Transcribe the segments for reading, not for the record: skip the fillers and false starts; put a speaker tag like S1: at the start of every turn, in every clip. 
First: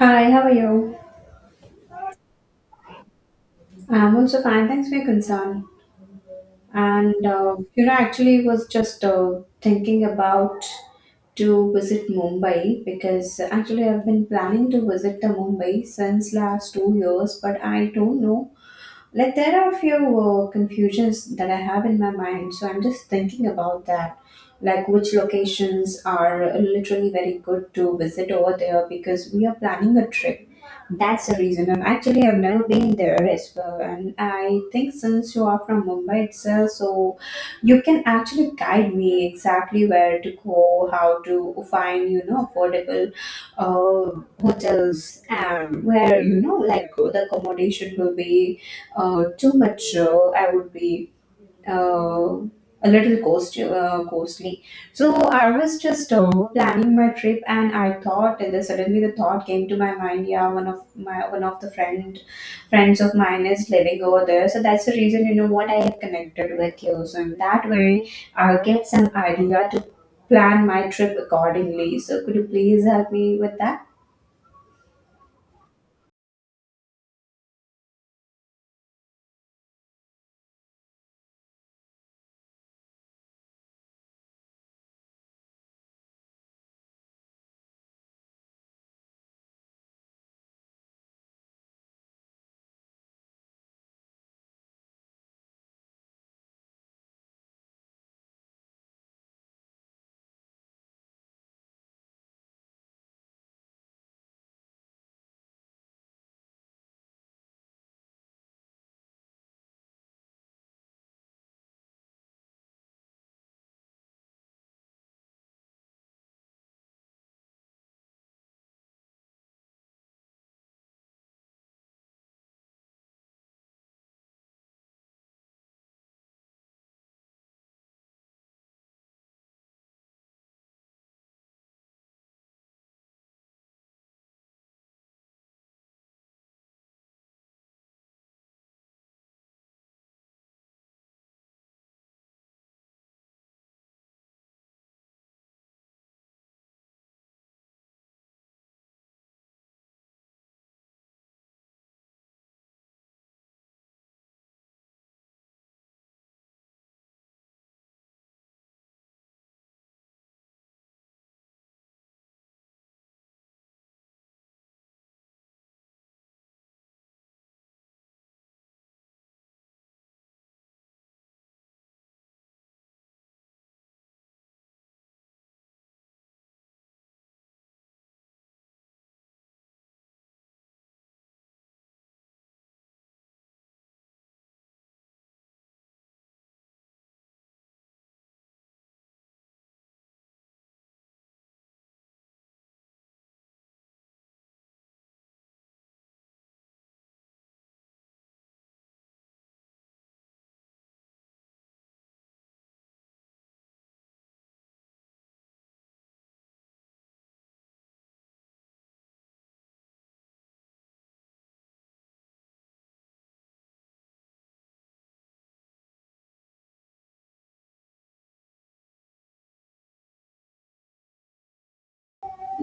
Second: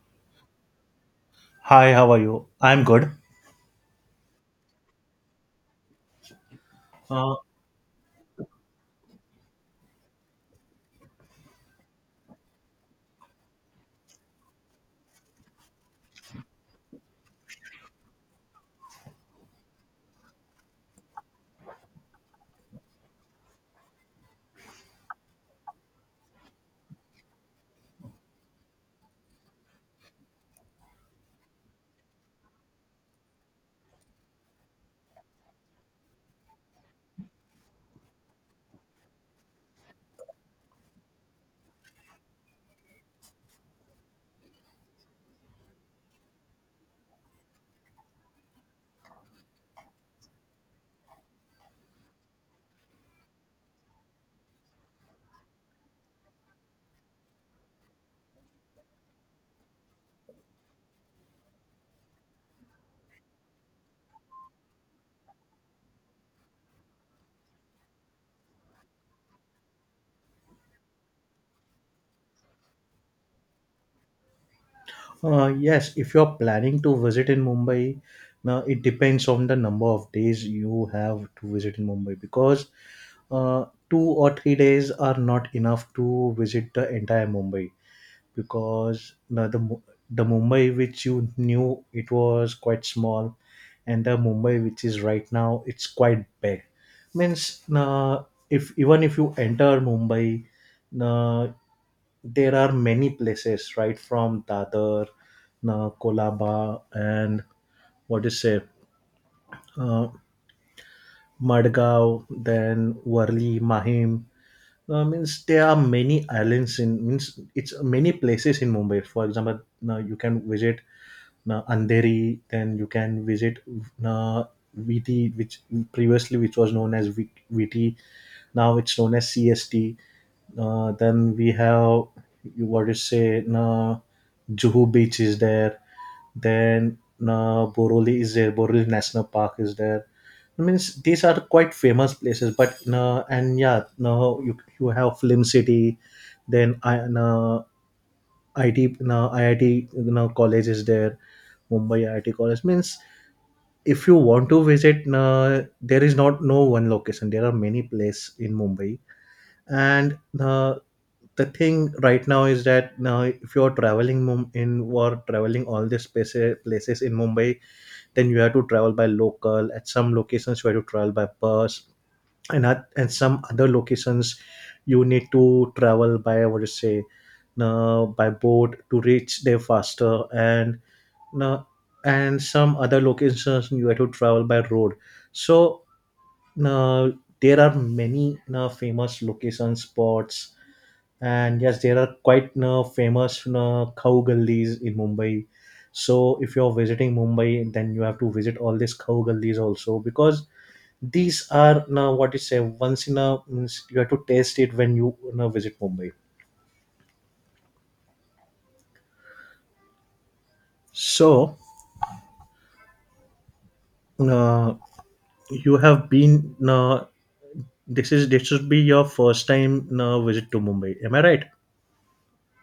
S1: Hi, how are you?
S2: Hi, how are you? I'm good.
S1: I'm also fine. Thanks for your concern. And
S2: Uh,
S1: you know, actually, was just thinking about to visit Mumbai because actually I've been planning to visit the Mumbai since last 2 years, but I don't know. Like there are a few confusions that I have in my mind, so I'm just thinking about that. Like which locations are literally very good to visit over there because we are planning a trip. That's the reason. And actually, I've never been there as well. And I think since you are from Mumbai itself, so you can actually guide me exactly where to go, how to find, you know, affordable hotels, and where, you know, like the accommodation will be too much. I would be uh, a little costly. So I was just planning my trip, and I thought, and then suddenly the thought came to my mind. Yeah, one of my one of the friend friends of mine is living over there, so that's the reason you know what I have connected with you. So in that way, I'll get some idea to plan my trip accordingly. So could you please help me with that?
S2: yes, if you're planning to visit in Mumbai, now it depends on the number of days you have to visit in Mumbai because 2 or 3 days are not enough to visit the entire Mumbai because now the the Mumbai which you knew it was quite small, and the Mumbai which is right now it's quite big. Means if even if you enter Mumbai. uh, there are many places right from Dadar, Kolaba, and what is say, uh, Madgaon, then Warli, Mahim. Means there are many islands in means it's many places in Mumbai. For example, now you can visit Andheri, then you can visit uh, VT, which previously which was known as VT, now it's known as CST. Then we have you what to say, Juhu Beach is there. Then Boroli is there. Boroli National Park is there. I mean, these are quite famous places. But and yeah, no, you have Film City, then I IT IIT you know, college is there. Mumbai IIT college means if you want to visit, there is not no one location. There are many places in Mumbai, and the thing right now is that now if you're traveling in or traveling all these places in Mumbai, then you have to travel by local, at some locations you have to travel by bus, and at and some other locations you need to travel by what do you say, by boat to reach there faster, uh, and some other locations you have to travel by road. So uh, there are many famous location spots, and yes there are quite famous cow gullies in Mumbai. So if you're visiting Mumbai, then you have to visit all these cow gullies also, because these are now what you say once in a means you have to taste it when you visit Mumbai. So uh, you have been this is this should be your first time visit to Mumbai, am I right?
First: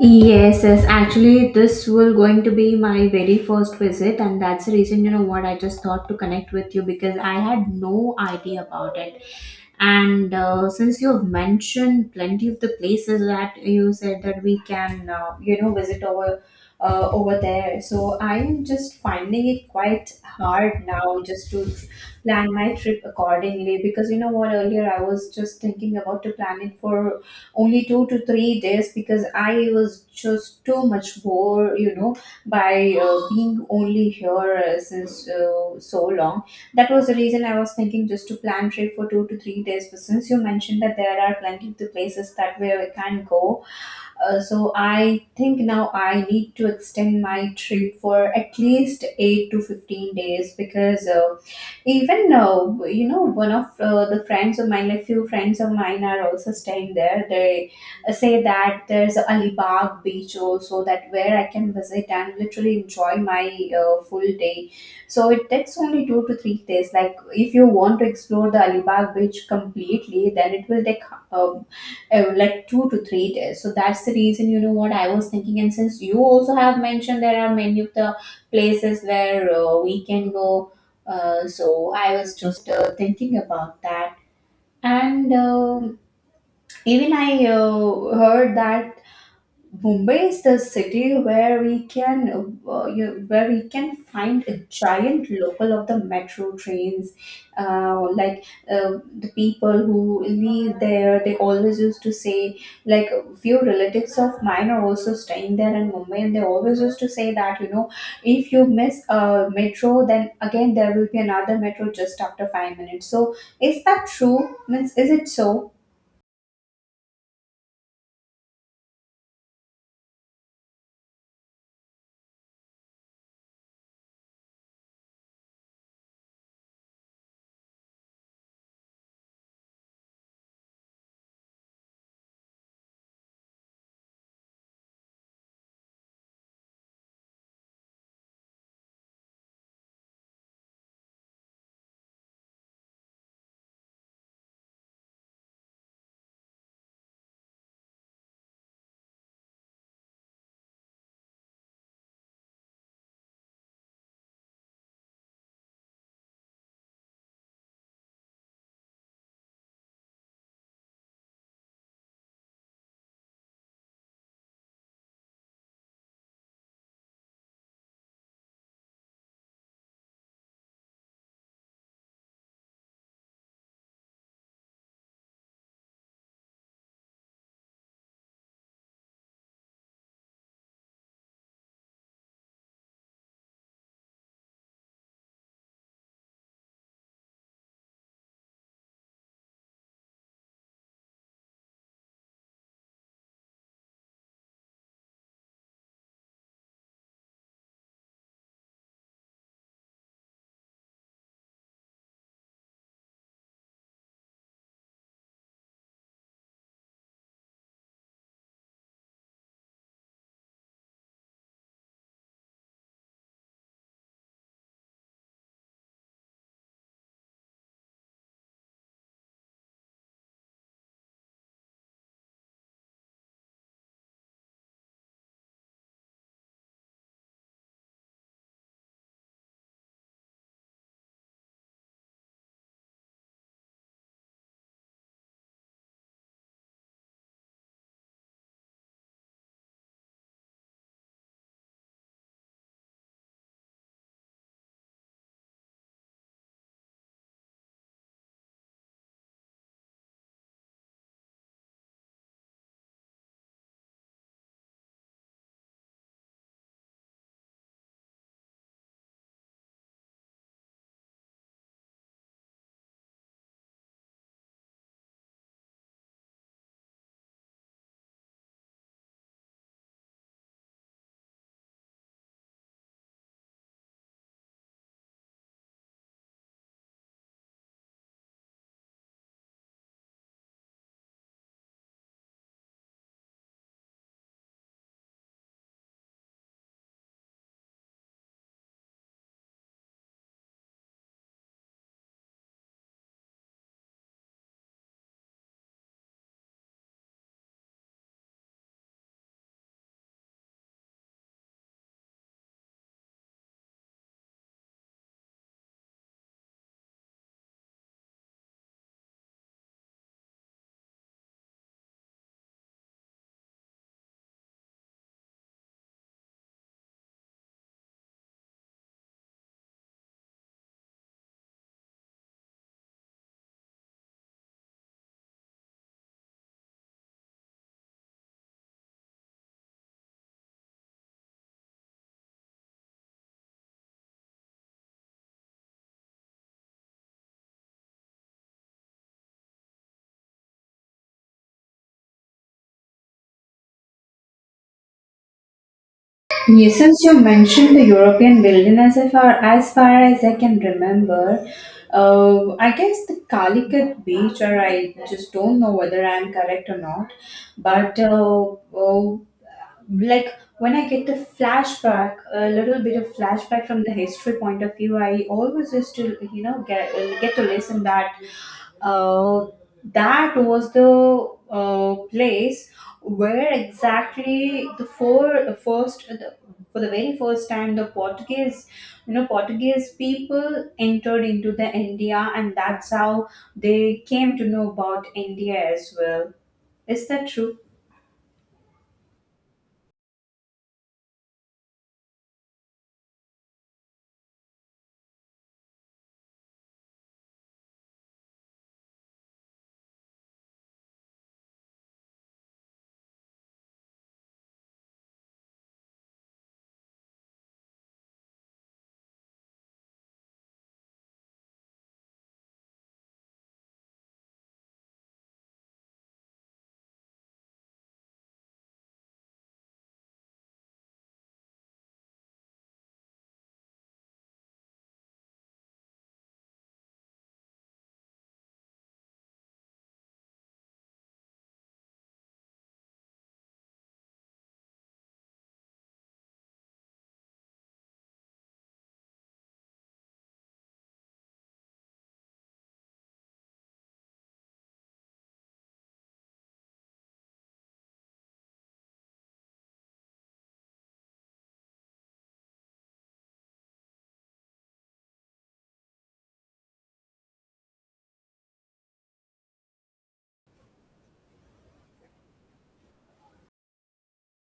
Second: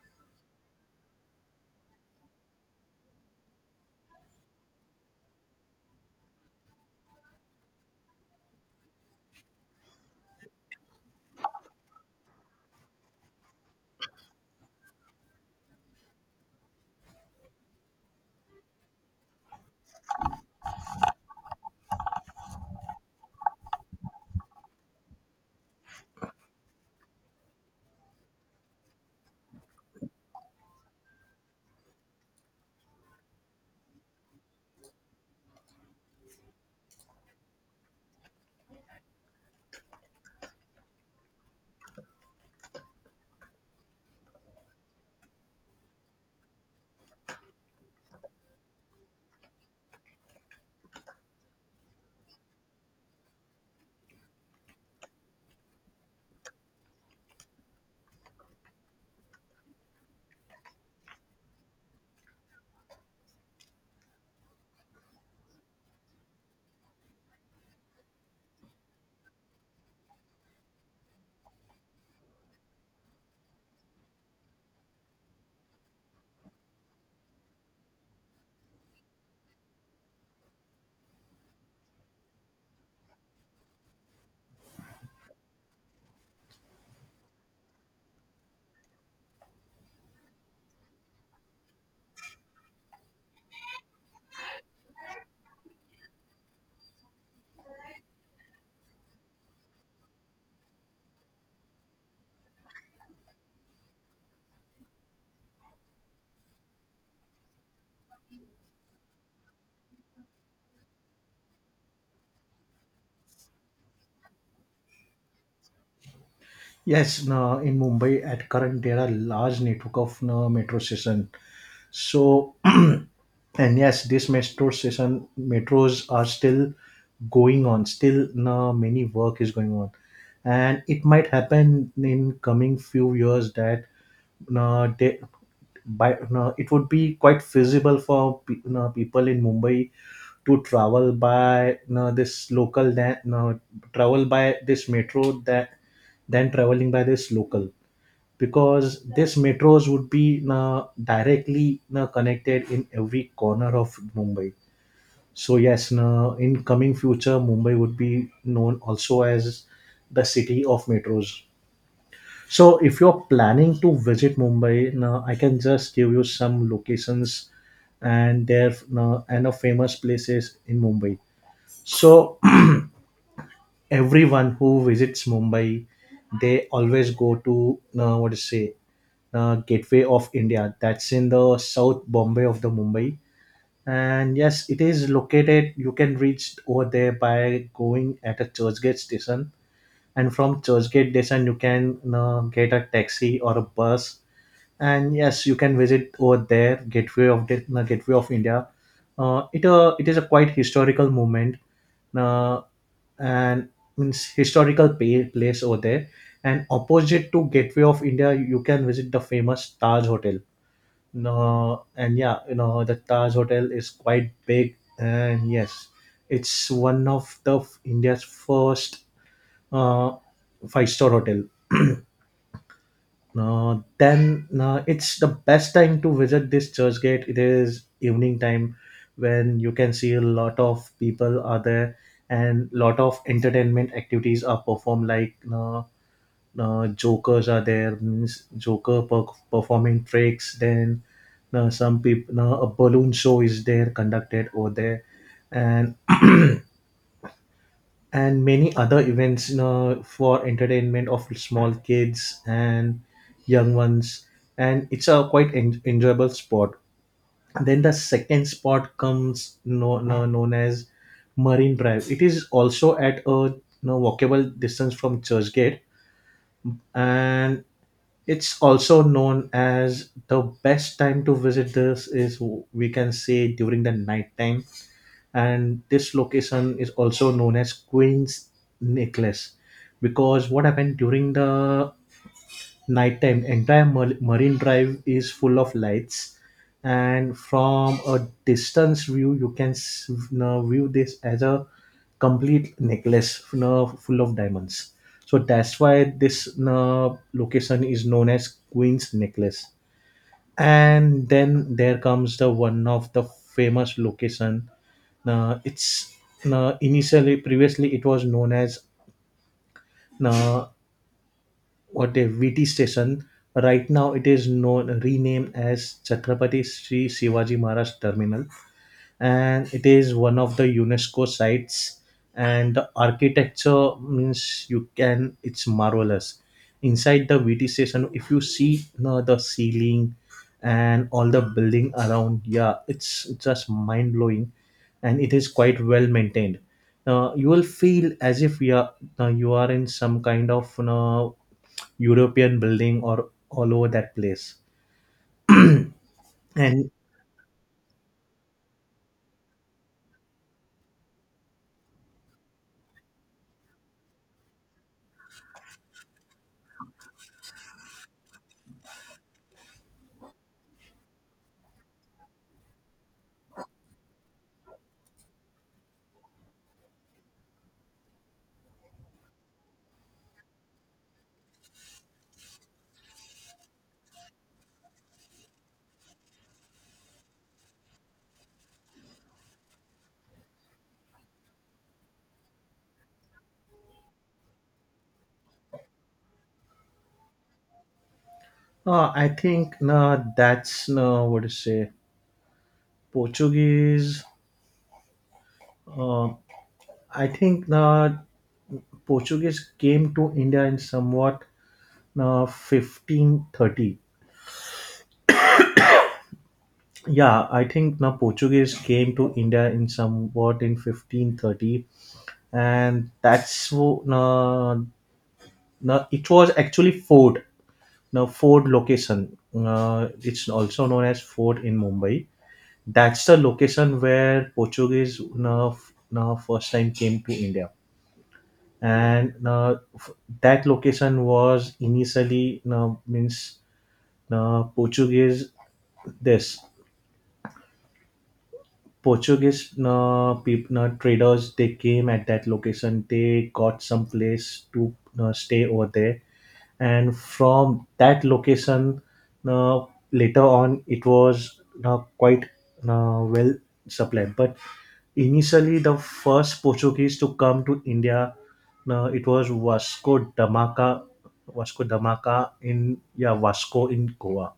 S1: Yes, yes. Actually, this will going to be my very first visit, and that's the reason you know what I just thought to connect with you because I had no idea about it. And since you've mentioned plenty of the places that you said that we can, you know, visit over there, so I'm just finding it quite hard now just to plan my trip accordingly because you know what earlier I was just thinking about to plan it for only 2 to 3 days because I was just too much bored, you know, by being only here since so long. That was the reason I was thinking just to plan trip for 2 to 3 days. But since you mentioned that there are plenty of the places that where we can go, so I think now I need to extend my trip for at least 8 to 15 days because even you know one of the friends of mine like few friends of mine are also staying there. They say that there's alibag beach also that where I can visit and literally enjoy my full day. So it takes only 2 to 3 days. Like if you want to explore the alibag beach completely then it will take uh, like 2 to 3 days. So that's the reason, you know what I was thinking. And since you also have mentioned there are many of the places where we can go, so I was just thinking about that. And even I heard that Mumbai is the city where we can where we can find a giant local of the metro trains. Uh, like uh, the people who live there, they always used to say like a few relatives of mine are also staying there in Mumbai, and they always used to say that you know if you miss a metro, then again there will be another metro just after 5 minutes. So is that true? Means is it so?
S2: Yes, no, in Mumbai at current there are large network of no, metro station. So, and yes, this metro station metros are still going on. Still, many work is going on, and it might happen in coming few years that they, by it would be quite feasible for people in Mumbai to travel by this local that travel by this metro that than traveling by this local, because this metros would be na, directly na, connected in every corner of Mumbai. So yes, na, in coming future, Mumbai would be known also as the city of metros. So if you're planning to visit Mumbai, na, I can just give you some locations and their na, and of famous places in Mumbai. So everyone who visits Mumbai, they always go to what to say the Gateway of India. That's in the South Bombay of the Mumbai. And yes, it is located. You can reach over there by going at a Churchgate station, and from Churchgate station you can get a taxi or a bus, and yes you can visit over there gateway of the gateway of India. It it is a quite historical movement uh, and means historical pay, place over there. And opposite to Gateway of India you can visit the famous Taj Hotel. No, and yeah you know the Taj Hotel is quite big and yes it's one of the India's first uh, five-star hotel. Then it's the best time to visit this church gate it is evening time, when you can see a lot of people are there and lot of entertainment activities are performed like jokers are there means performing tricks. Then some people a balloon show is there conducted over there, and and many other events you know, for entertainment of small kids and young ones, and it's a quite enjoyable spot. Then the second spot comes no, no, known as Marine Drive. It is also at a you know, walkable distance from Churchgate, and it's also known as the best time to visit this is we can say during the night time. And this location is also known as Queen's Necklace, because what happened during the nighttime entire Marine Drive is full of lights, and from a distance view you can now view this as a complete necklace now full of diamonds. So that's why this now location is known as Queen's Necklace. And then there comes the one of the famous location, now it's now initially previously it was known as now what a VT station. Right now it is known renamed as Chhatrapati Sri Shivaji Maharaj Terminal, and it is one of the UNESCO sites. And the architecture means you can it's marvelous. Inside the VT station, if you see you the ceiling and all the building around, yeah, it's just mind blowing, and it is quite well maintained. You will feel as if you are you are in some kind of you know, European building or all over that place.
S1: Yes.
S2: And
S1: Since you mentioned the European wilderness, as far as far as I can remember, I guess the Calicut beach, or I just don't know whether I'm correct or not, but like when I get the flashback, a little bit of flashback from the history point of view, I always used to, you know, get to listen that uh, that was the place where exactly the for the very first time the portuguese you know portuguese people entered into the india and that's how they came to know about india as well. Is that true?
S2: I think that's what to say. Portuguese, uh, I think the Portuguese came to India in somewhat 1530. Yeah, I think the Portuguese came to India in somewhat in 1530, and that's no, it was actually Ford, now Ford location. It's also known as Ford in Mumbai. That's the location where Portuguese no, no, first time came to India, and that location was initially means Portuguese this Portuguese people traders they came at that location they got some place to stay over there, and from that location uh, later on it was quite well supplied but initially, the first Portuguese to come to India, no, it was Vasco da Gama in yeah Vasco in Goa.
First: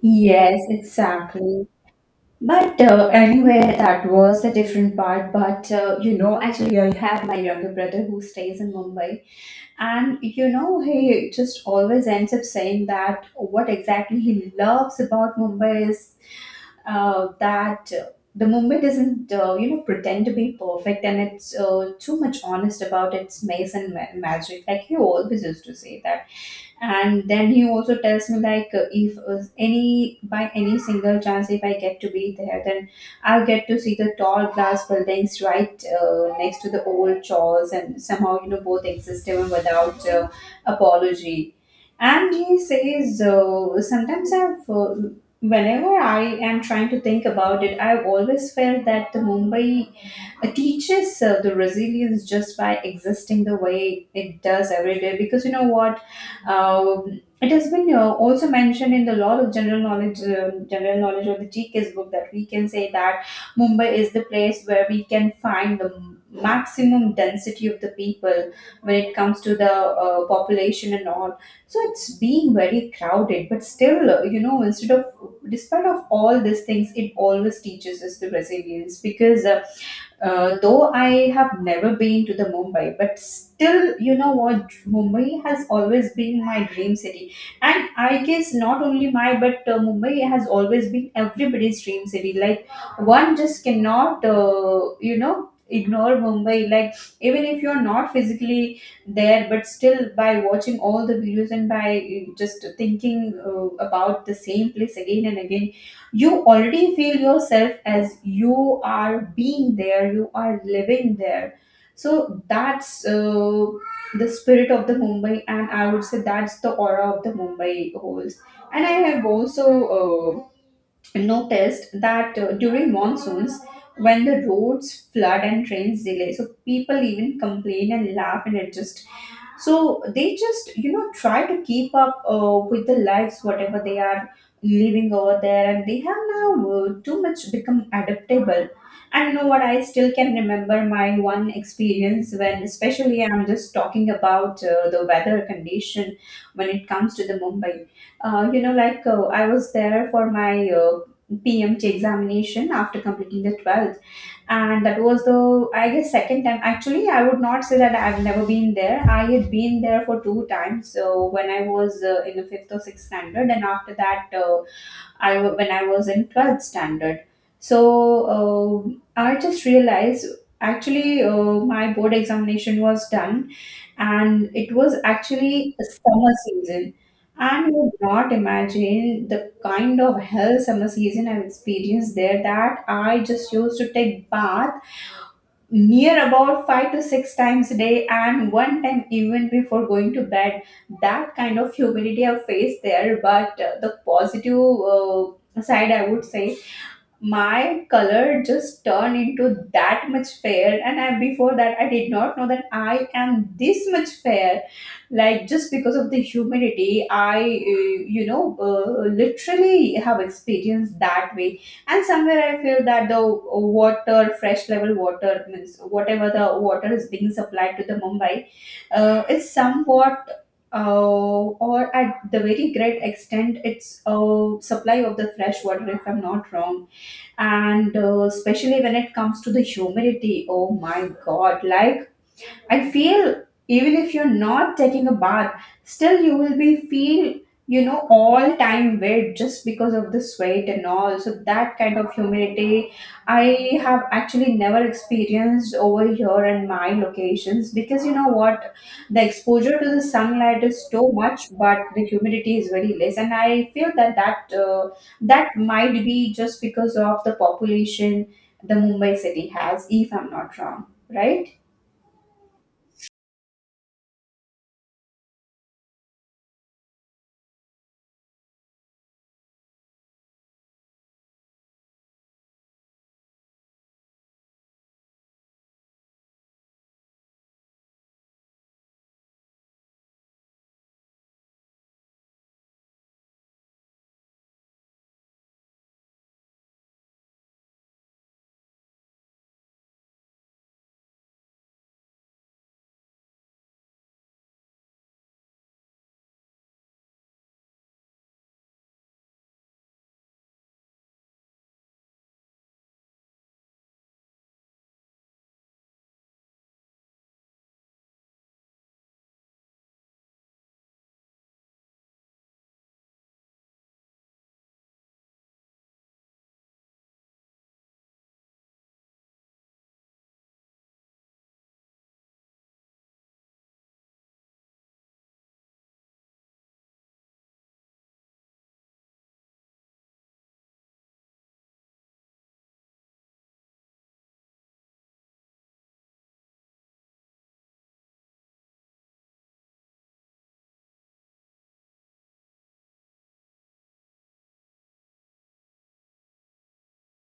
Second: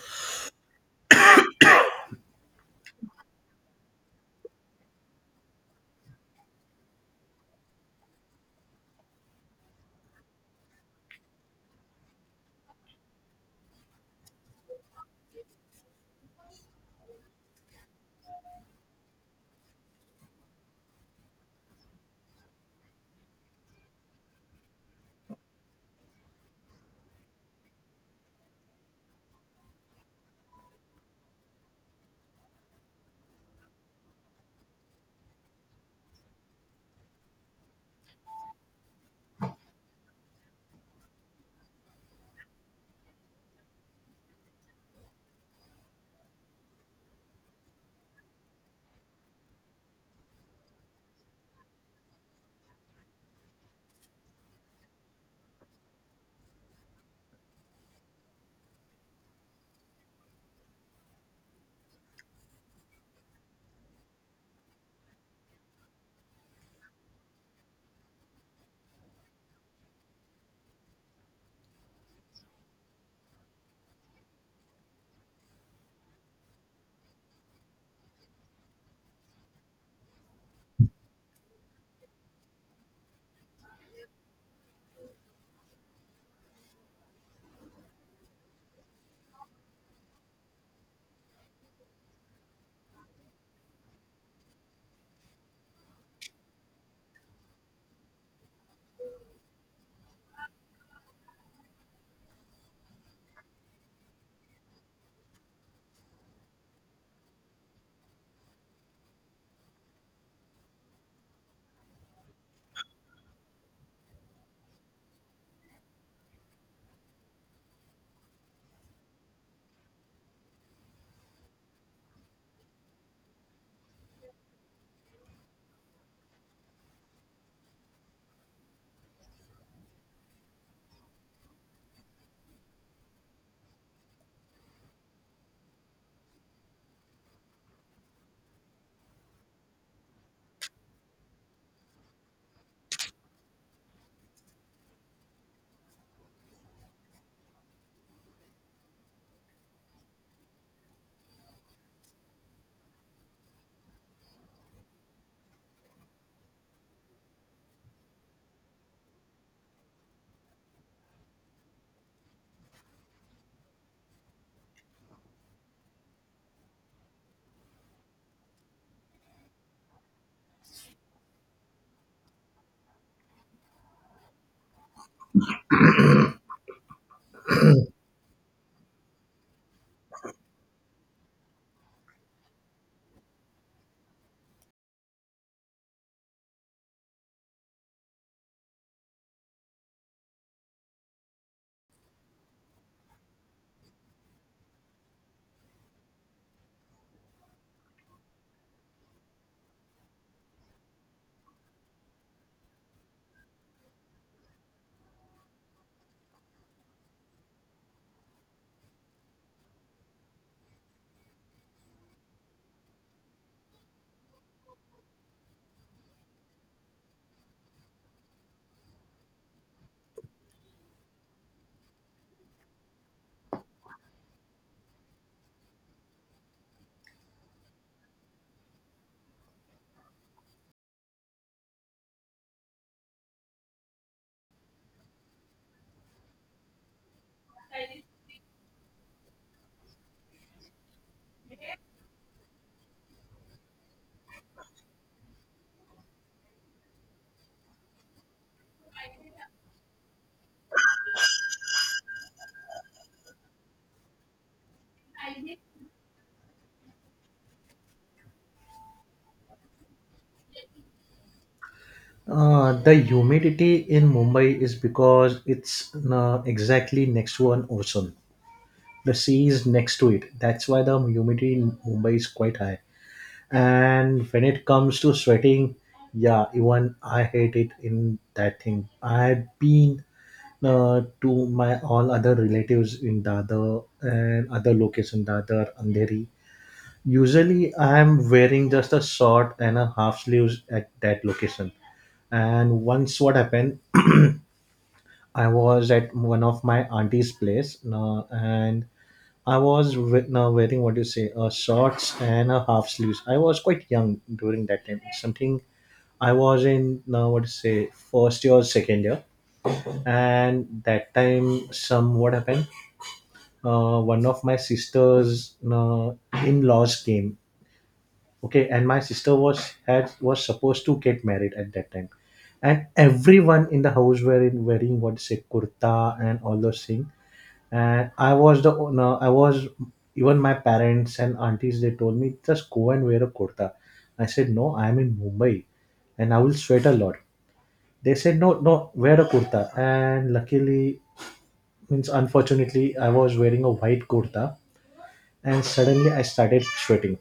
S1: Yes, exactly. But anyway, that was a different part. But you know, actually, I have my younger brother who stays in Mumbai. And you know, he just always ends up saying that what exactly he loves about Mumbai is that the Mumbai doesn't, you know, pretend to be perfect and it's too much honest about its maze and magic. Like he always used to say that and then he also tells me like if any by any single chance if I get to be there then I'll get to see the tall glass buildings right next to the old church and somehow you know both exist even without apology. And he says sometimes I've whenever I am trying to think about it I've always felt that the mumbai it teaches the resilience just by existing the way it does every day because you know what it has been also mentioned in the law of general knowledge of the gks book that we can say that mumbai is the place where we can find the maximum density of the people when it comes to the population and all. So it's being very crowded but still you know instead of despite of all these things it always teaches us the resilience because though I have never been to the Mumbai, but still, you know what, Mumbai has always been my dream city, and I guess not only my but Mumbai has always been everybody's dream city. Like one just cannot, you know, ignore Mumbai. Like even if you're not physically there, but still by watching all the videos and by just thinking about the same place again and again you already feel yourself as you are being there you are living there. So that's the spirit of the mumbai and I would say that's the aura of the mumbai holds. And I have also uh, noticed that during monsoons, when the roads flood and trains delay, so people even complain and laugh and adjust. So they just, you know, try to keep up with the lives, whatever they are living over there, and they have now too much become adaptable. And you know what? I still can remember my one experience when, especially, I'm just talking about the weather condition when it comes to the Mumbai. I was there for my PMT examination after completing the 12th, and that was the I guess second time. Actually I would not say that I've never been there. I had been there for 2 times. So when I was in the fifth or sixth standard and after that when I was in 12th standard. So I just realized actually my board examination was done and it was actually a summer season. And you would not imagine the kind of hell summer season I've experienced there that I just used to take bath near about 5 to 6 times a day and one time even before going to bed. That kind of humidity I faced there but the positive side I would say my color just turned into that much fair and before that I did not know that I am this much fair. Like just because of the humidity I you know literally have experienced that way. And somewhere I feel that the water fresh level water means whatever the water is being supplied to the mumbai is somewhat uh, or at the very great extent it's a supply of the fresh water if I'm not wrong. And especially when it comes to the humidity oh my god like I feel even if you're not taking a bath, still you will be feel you know all time wet just because of the sweat and all. So that kind of humidity I have actually never experienced over here in my locations because you know what the exposure to the sunlight is too much, but the humidity is very less, and I feel that that might be just because of the population the Mumbai city has, if I'm not wrong, right?
S2: The humidity in Mumbai is because it's exactly next to an ocean. The sea is next to it. That's why the humidity in Mumbai is quite high. And when it comes to sweating, yeah, even I hate it in that thing. I've been to my all other relatives in Dadar and other location Dadar, Andheri. Usually, I am wearing just a short and a half sleeves at that location. And once what happened, I was at one of my auntie's place, and I was now wearing what you say, shorts and a half sleeves. I was quite young during that time. Something I was in now what you say first year, second year, and that time some what happened one of my sisters in-laws came. Okay, and my sister was had was supposed to get married at that time, and everyone in the house were in wearing what say kurta and all those things, and I was the no, I was even my parents and aunties they told me just go and wear a kurta. I said no, I am in Mumbai and I will sweat a lot. They said no no wear a kurta, and luckily means unfortunately I was wearing a white kurta, and suddenly I started sweating.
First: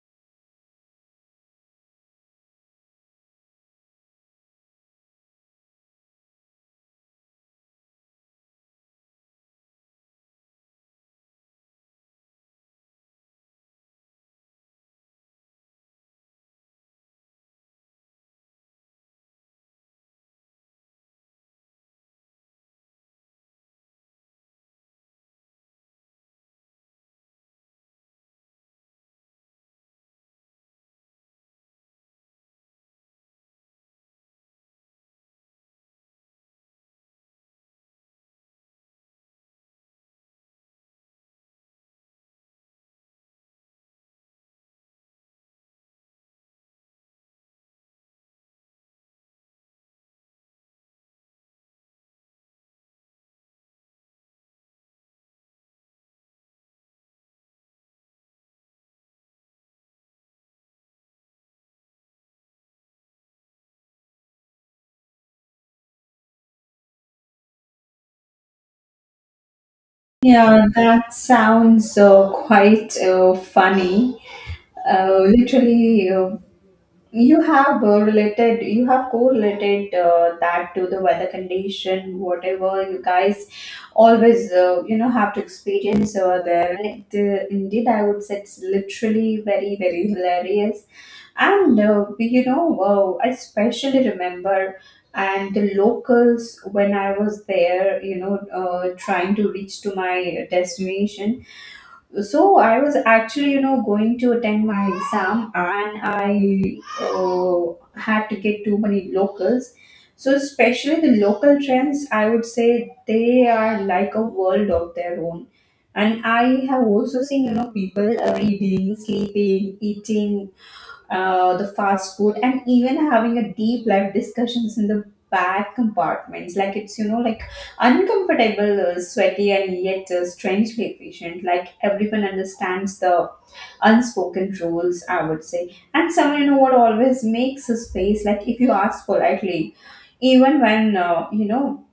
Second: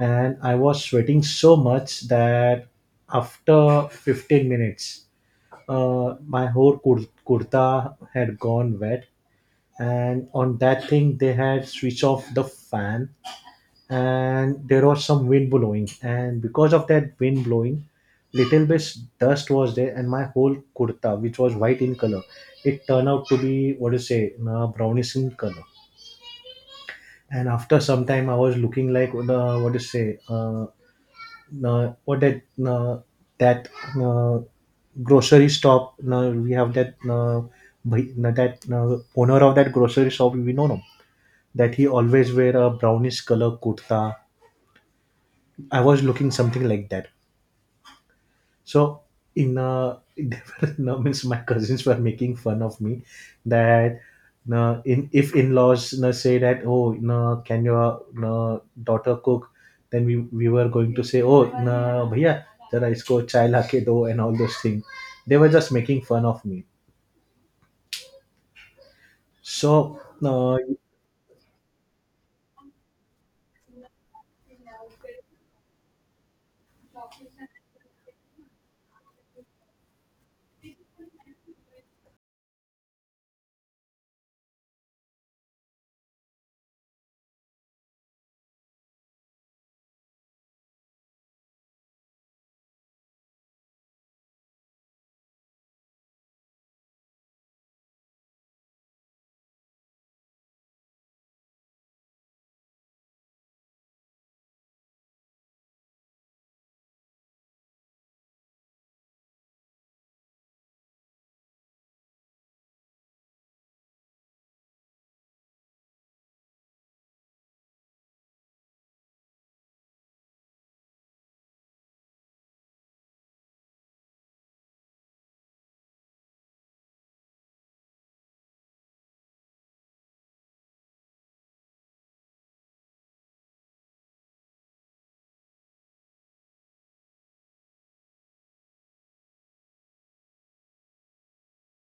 S2: And I was sweating so much that after 15 minutes, my whole kurta had gone wet. And on that thing, they had switched off the fan, and there was some wind blowing. And because of that wind blowing, little bit dust was there, and my whole kurta, which was white in color, it turned out to be what do you say, brownish in color. And after some time I was looking like the what to say what that uh, that uh, grocery shop we have that that owner of that grocery shop we know no, that he always wear a brownish color kurta, I was looking something like that. So in there were, no, means my cousins were making fun of me that no, in if in-laws no, say that oh no, can your no, daughter cook, then we were going to say oh no, bhaiya जरा इसको चाय ला के दो and all those things. They were just making fun of me. So no,
S1: Yeah, that sounds quite funny. Literally, you have you have correlated that to the weather condition, whatever you guys always, you know, have to experience over there. And it, indeed, I would say it's literally very, very hilarious and you know, wow, I especially remember, and the locals when I was there, you know, trying to reach to my destination. So I was actually, you know, going to attend my exam, and I had to get too many locals. So especially the local trends, I would say they are like a world of their own. And I have also seen, people reading, sleeping, eating, the fast food, and even having a deep life discussions in the back compartments. Like it's like uncomfortable, sweaty, and yet strangely efficient. Like everyone understands the unspoken rules, I would say, and someone you know what always makes a space. Like if you ask politely, even when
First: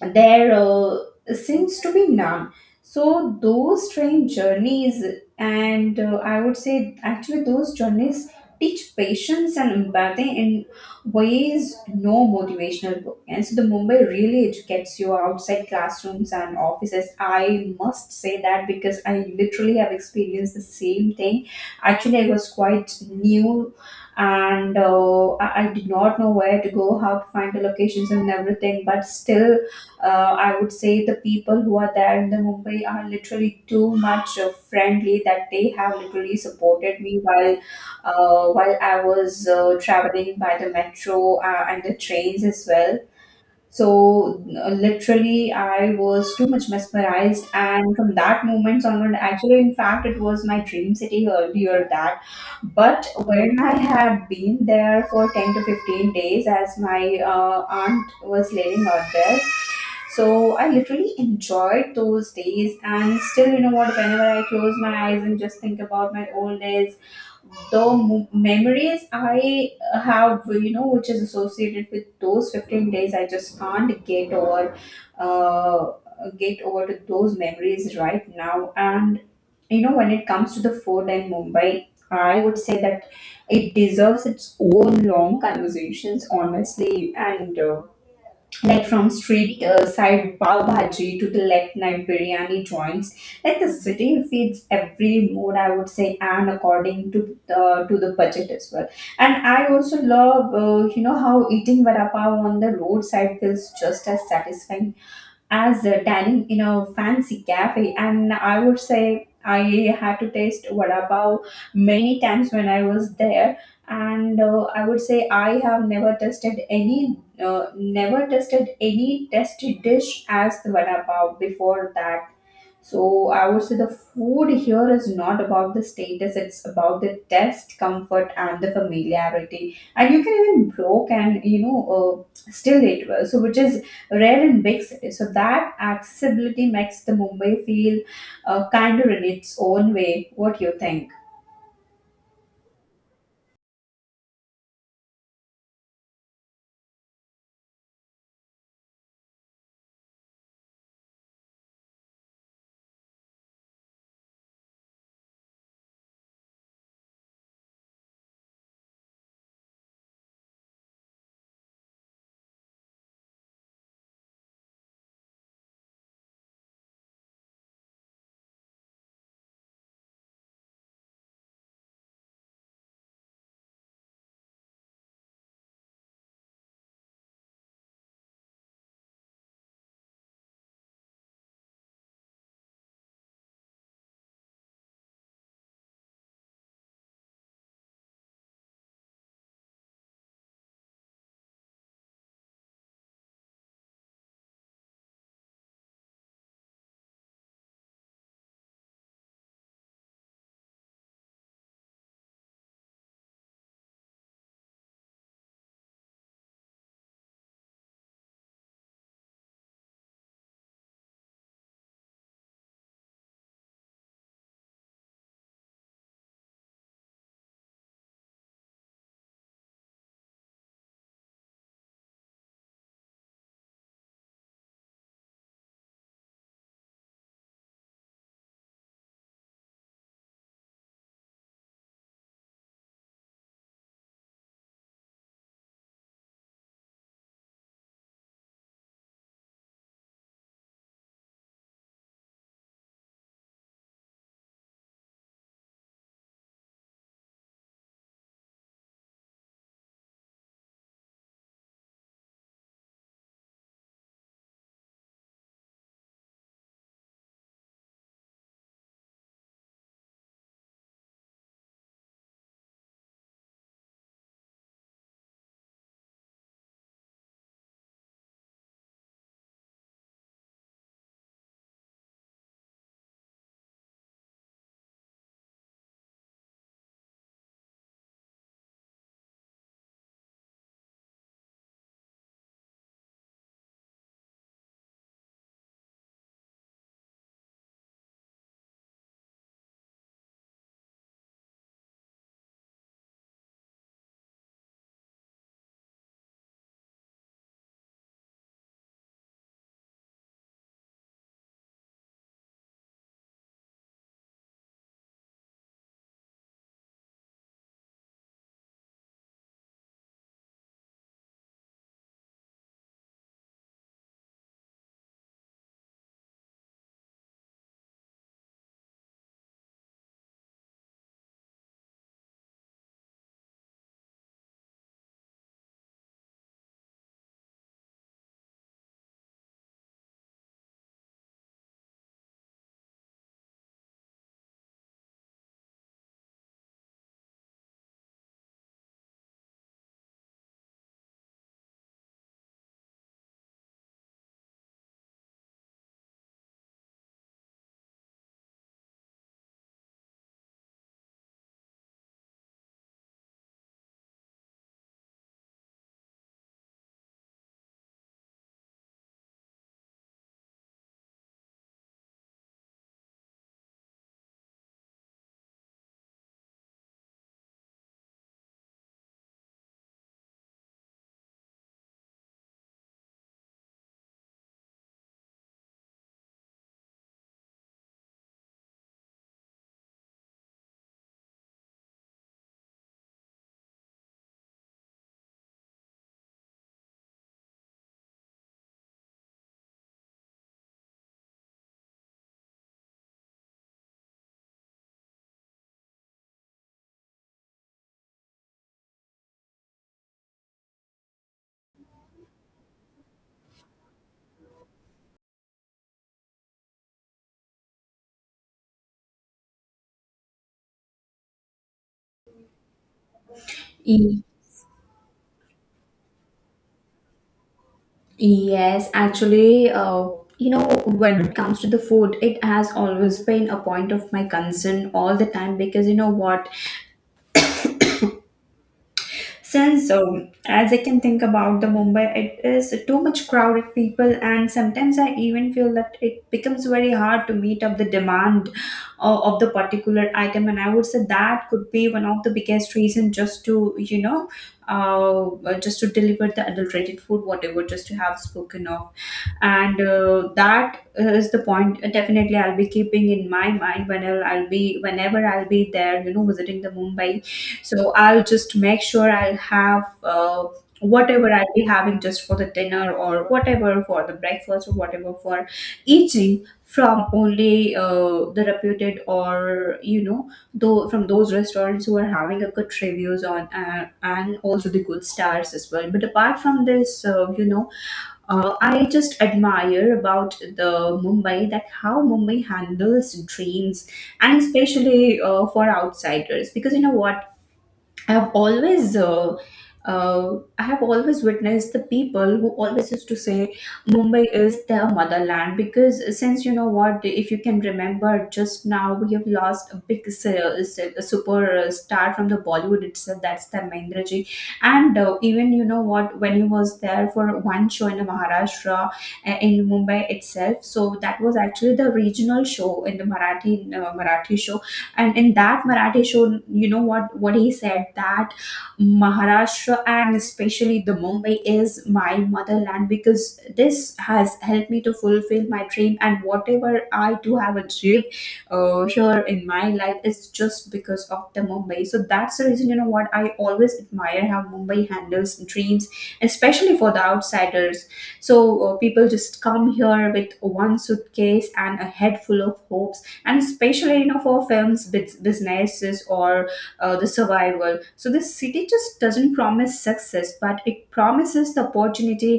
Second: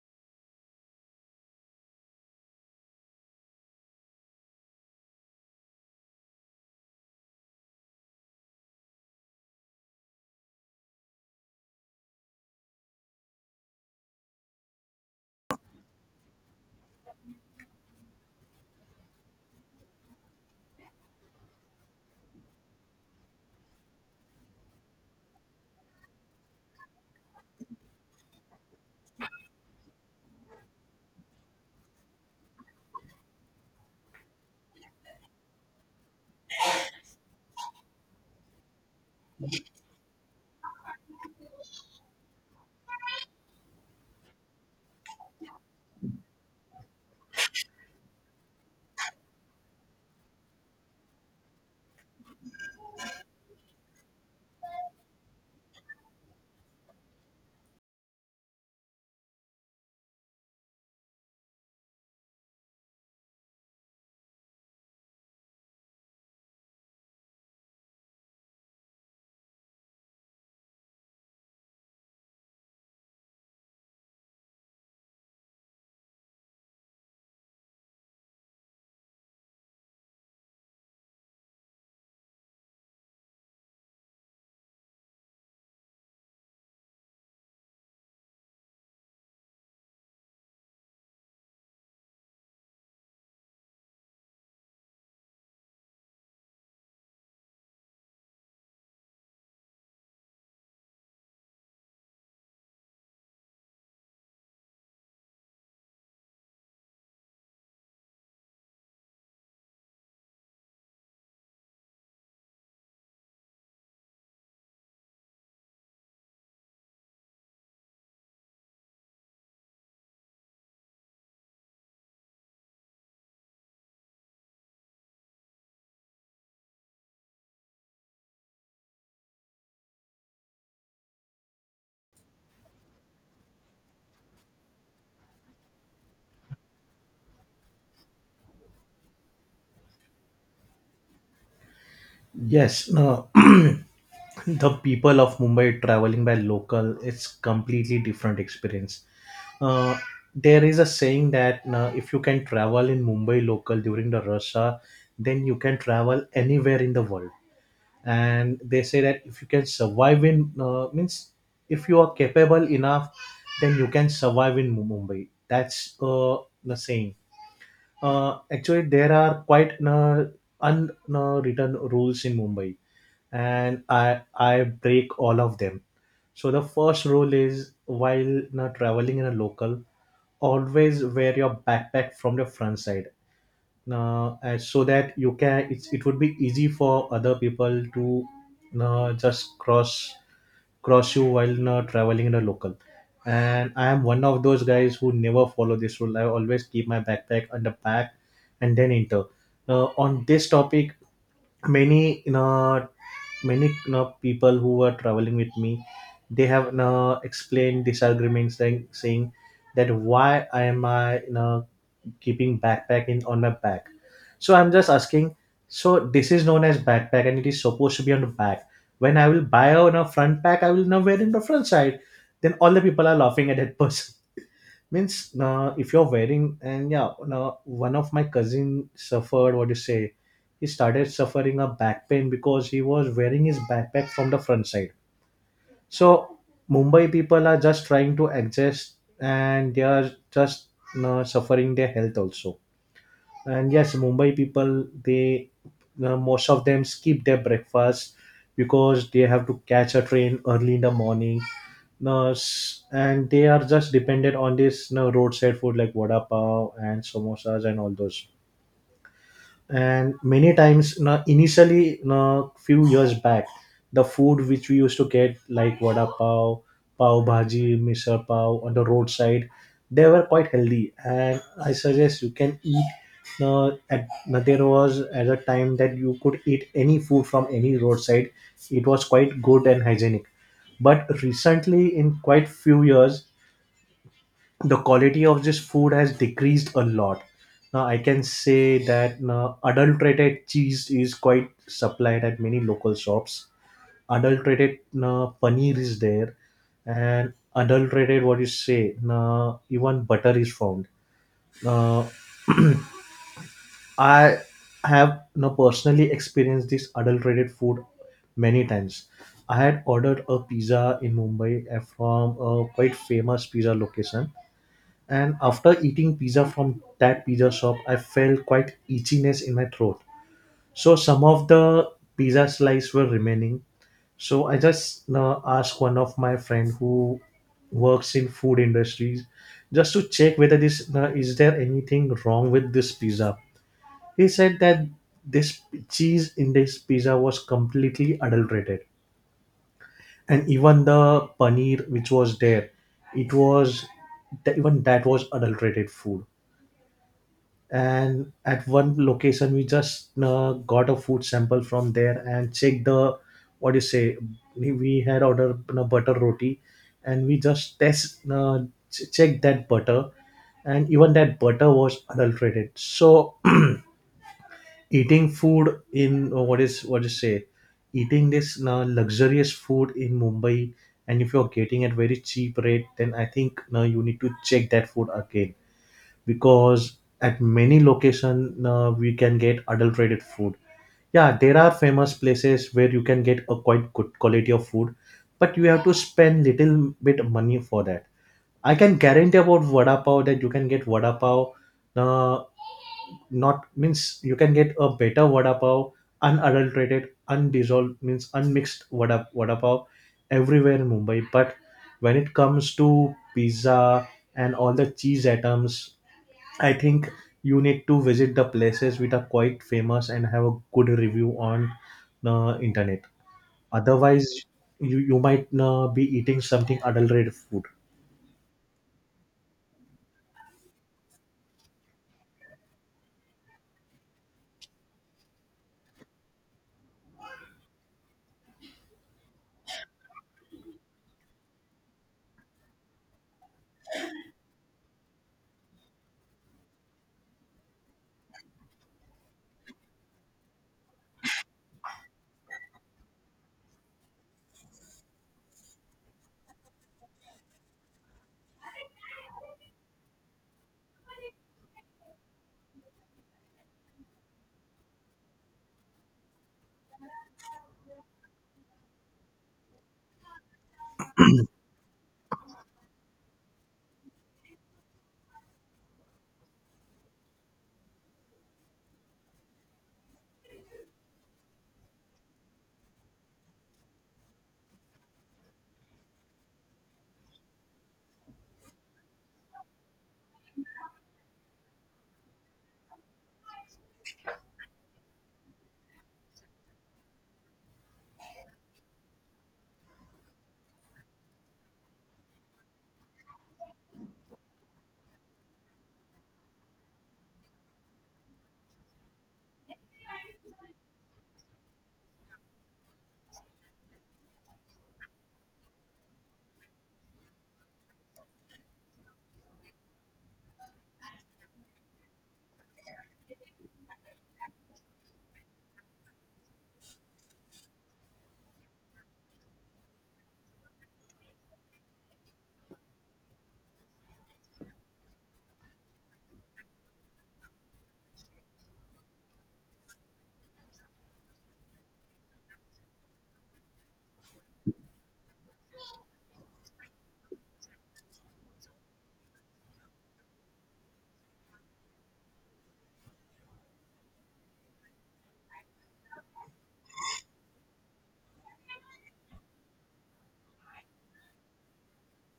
S1: there seems to be none. So those train journeys, and I would say actually those journeys teach patience and empathy in ways no motivational book. And so the Mumbai really educates you outside classrooms and offices. I must say that because I literally have experienced the same thing. Actually, I was quite new and I did not know where to go, how to find the locations and everything. But still, uh, I would say the people who are there in the Mumbai are literally too much friendly that they have literally supported me while while I was traveling by the metro and the trains as well. So literally, I was too much mesmerized, and from that moment onward, actually, in fact, it was my dream city earlier that. But when I had been there for 10 to 15 days, as my aunt was living out there, so I literally enjoyed those days. And still, you know what? Whenever I close my eyes and just think about my old days, the memories I have, you know, which is associated with those 15 days, I just can't get over, uh, get over to those memories right now. And you know, when it comes to the food in Mumbai, I would say that it deserves its own long conversations, honestly. And like from street side pav bhaji to the late night biryani joints, like the city feeds every mood, I would say, and according to the, to the budget as well. And I also love, how eating vada pav on the roadside feels just as satisfying as dining in a fancy cafe. And I would say I had to taste vada pav many times when I was there. And I would say I have never tasted any tasty dish as the vada pav before that. So I would say the food here is not about the status, it's about the taste, comfort, and the familiarity. And you can even broke and still it was so, which is rare in big cities. So that accessibility makes the Mumbai feel kinder in its own way. What do you think?
S2: yes, no, the people of Mumbai traveling by local, it's completely different experience. uh, there is a saying that if you can travel in Mumbai local during the rush hour, then you can travel anywhere in the world. And they say that if you can survive in means if you are capable enough, then you can survive in Mumbai. That's the saying. Actually, there are quite unwritten rules in Mumbai, and I break all of them. So the first rule is while traveling in a local, always wear your backpack from the front side, and so that you can it would be easy for other people to just cross you while traveling in a local. And I am one of those guys who never follow this rule. I always keep my backpack on the back and then enter. On this topic, many you know, people who were traveling with me, they have explained disagreements, saying that why am I keeping backpack in on my back. So I'm just asking, so this is known as backpack and it is supposed to be on the back. When I will buy on a front pack, I will now wear in the front side, then all the people are laughing at that person. Means if you're wearing and yeah, one of my cousin suffered, what do you say, he started suffering a back pain because he was wearing his backpack from the front side. So Mumbai people are just trying to adjust, and they are just suffering their health also. And yes, Mumbai people, they most of them skip their breakfast because they have to catch a train early in the morning. No, and they are just dependent on this, no, roadside food like vada pav and samosas and all those. And many times, initially, few years back, the food which we used to get like vada pav, pav bhaji, misal pav on the roadside, they were quite healthy and I suggest you can eat. At now, there was at a time that you could eat any food from any roadside. It was quite good and hygienic, but recently in quite few years, the quality of this food has decreased a lot. Now I can say that now adulterated cheese is quite supplied at many local shops. Adulterated now paneer is there, and adulterated, what you say, now even butter is found. Now I have now personally experienced this adulterated food many times. I had ordered a pizza in Mumbai from a quite famous pizza location. And after eating pizza from that pizza shop, I felt quite itchiness in my throat. So some of the pizza slices were remaining. So I just asked one of my friend who works in food industries just to check whether this is there anything wrong with this pizza. He said that this cheese in this pizza was completely adulterated, and even the paneer which was there, it was, that even that was adulterated food. And at one location we just got a food sample from there and checked the, what do you say, we had ordered, butter roti, and we just checked that butter, and even that butter was adulterated. So eating food in what is, what you say, eating this luxurious food in Mumbai, and if you're getting at very cheap rate, then I think now you need to check that food again, because at many location we can get adulterated food. Yeah, there are famous places where you can get a quite good quality of food, but you have to spend little bit money for that. I can guarantee about vada pav that you can get vada pav, uh, not means you can get a better vada pav, unadulterated, undissolved, means unmixed, vada pav everywhere in Mumbai. But when it comes to pizza and all the cheese items, I think you need to visit the places which are quite famous and have a good review on the internet.
S1: E-
S2: Otherwise, you might be eating something adulterated food.
S1: Yes, actually, you know, when it comes to the food, it has always been a point of my concern all the time because you know what, since so, as I can think about the Mumbai, it is too much crowded people, and sometimes I even feel that it becomes very hard to meet up the demand of the particular item. And I would say that could be one of the biggest reason just to just to deliver the adulterated food, whatever, just to have spoken of. And that is the point definitely I'll be keeping in my mind whenever I'll be, whenever I'll be there, you know, visiting the Mumbai. So I'll just make sure I'll have, whatever I'll be having just for the dinner or whatever, for the breakfast or whatever, for eating from only the reputed or, you know, though from those restaurants who are having a good reviews on, and also the good stars as well. But apart from this, I just admire about the Mumbai, that how Mumbai handles dreams, and especially for outsiders. Because you know what, I've always uh, I have always witnessed the people who always used to say Mumbai is their motherland. Because since you know what, if you can remember, just now we have lost a big super star from the Bollywood itself, that's the Mahendra. And even you know what, when he was there for one show in Maharashtra, in Mumbai itself, so that was actually the regional show in the Marathi, Marathi show. And in that Marathi show, you know what he said that Maharashtra and especially the Mumbai is my motherland, because this has helped me to fulfill my dream. And whatever I do have achieved here in my life is just because of the Mumbai. So that's the reason, you know what, I always admire how Mumbai handles dreams, especially for the outsiders. So people just come here with one suitcase and a head full of hopes, and especially, you know, for films, businesses, or the survival. So the city just doesn't promise success, but it promises the opportunity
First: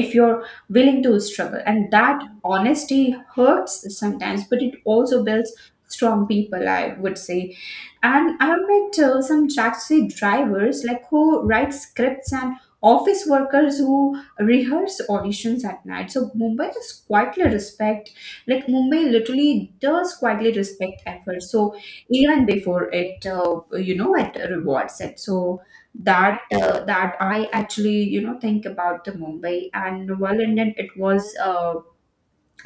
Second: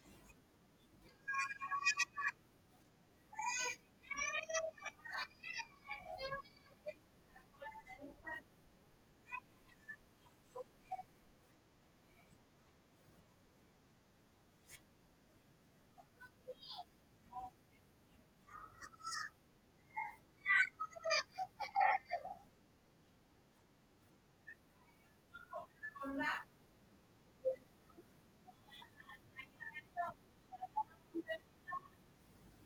S1: if you're willing to struggle. And that honesty hurts sometimes, but it also builds strong people, I would say. And I have met some taxi drivers, like, who write scripts, and office workers who rehearse auditions at night. So Mumbai is quietly respect, like Mumbai literally does quietly respect effort. So even before it, it rewards it. So that I actually, you know, think about the Mumbai. And well, it was.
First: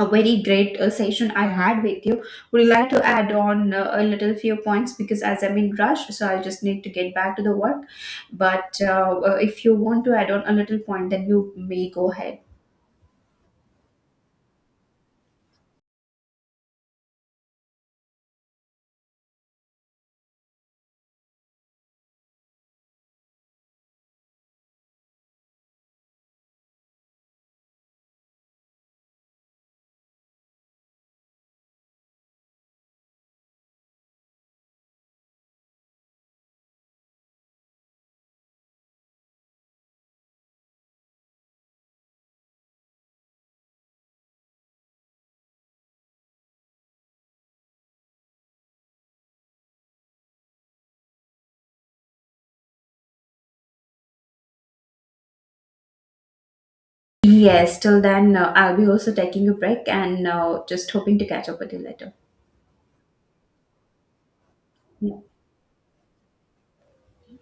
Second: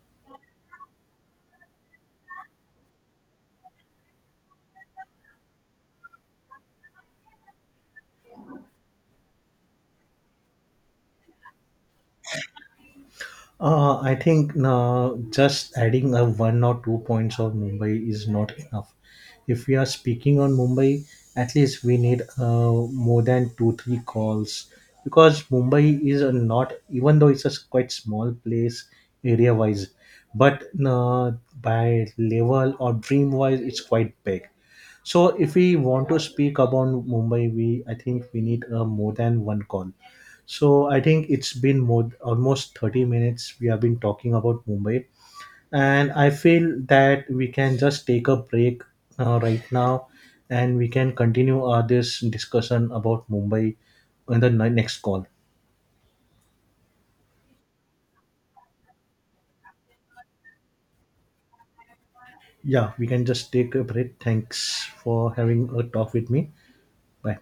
S1: A very great session I had with you. Would you like to add on a little few points, because as I'm in rush, so I just need to get back to the work. But if you want to add on a little point, then you may go ahead.
S2: I think just adding a one or two points of Mumbai is not enough. If we are speaking on Mumbai, at least we need more than two, three calls, because Mumbai is a not, even though it's a quite small place area wise, but by level or dream wise, it's quite big. So if we want to speak about Mumbai, we I think we need more than one call. So I think it's been more almost 30 minutes we have been talking about Mumbai, and I feel that we can just take a break right now, and we can continue this discussion about Mumbai in the next call.
S1: Yes, till then, I'll be also taking a break and just hoping to catch up with you later.
S2: Yeah, we can just take a break. Thanks
S1: Yeah.
S2: for having a talk with me. Bye.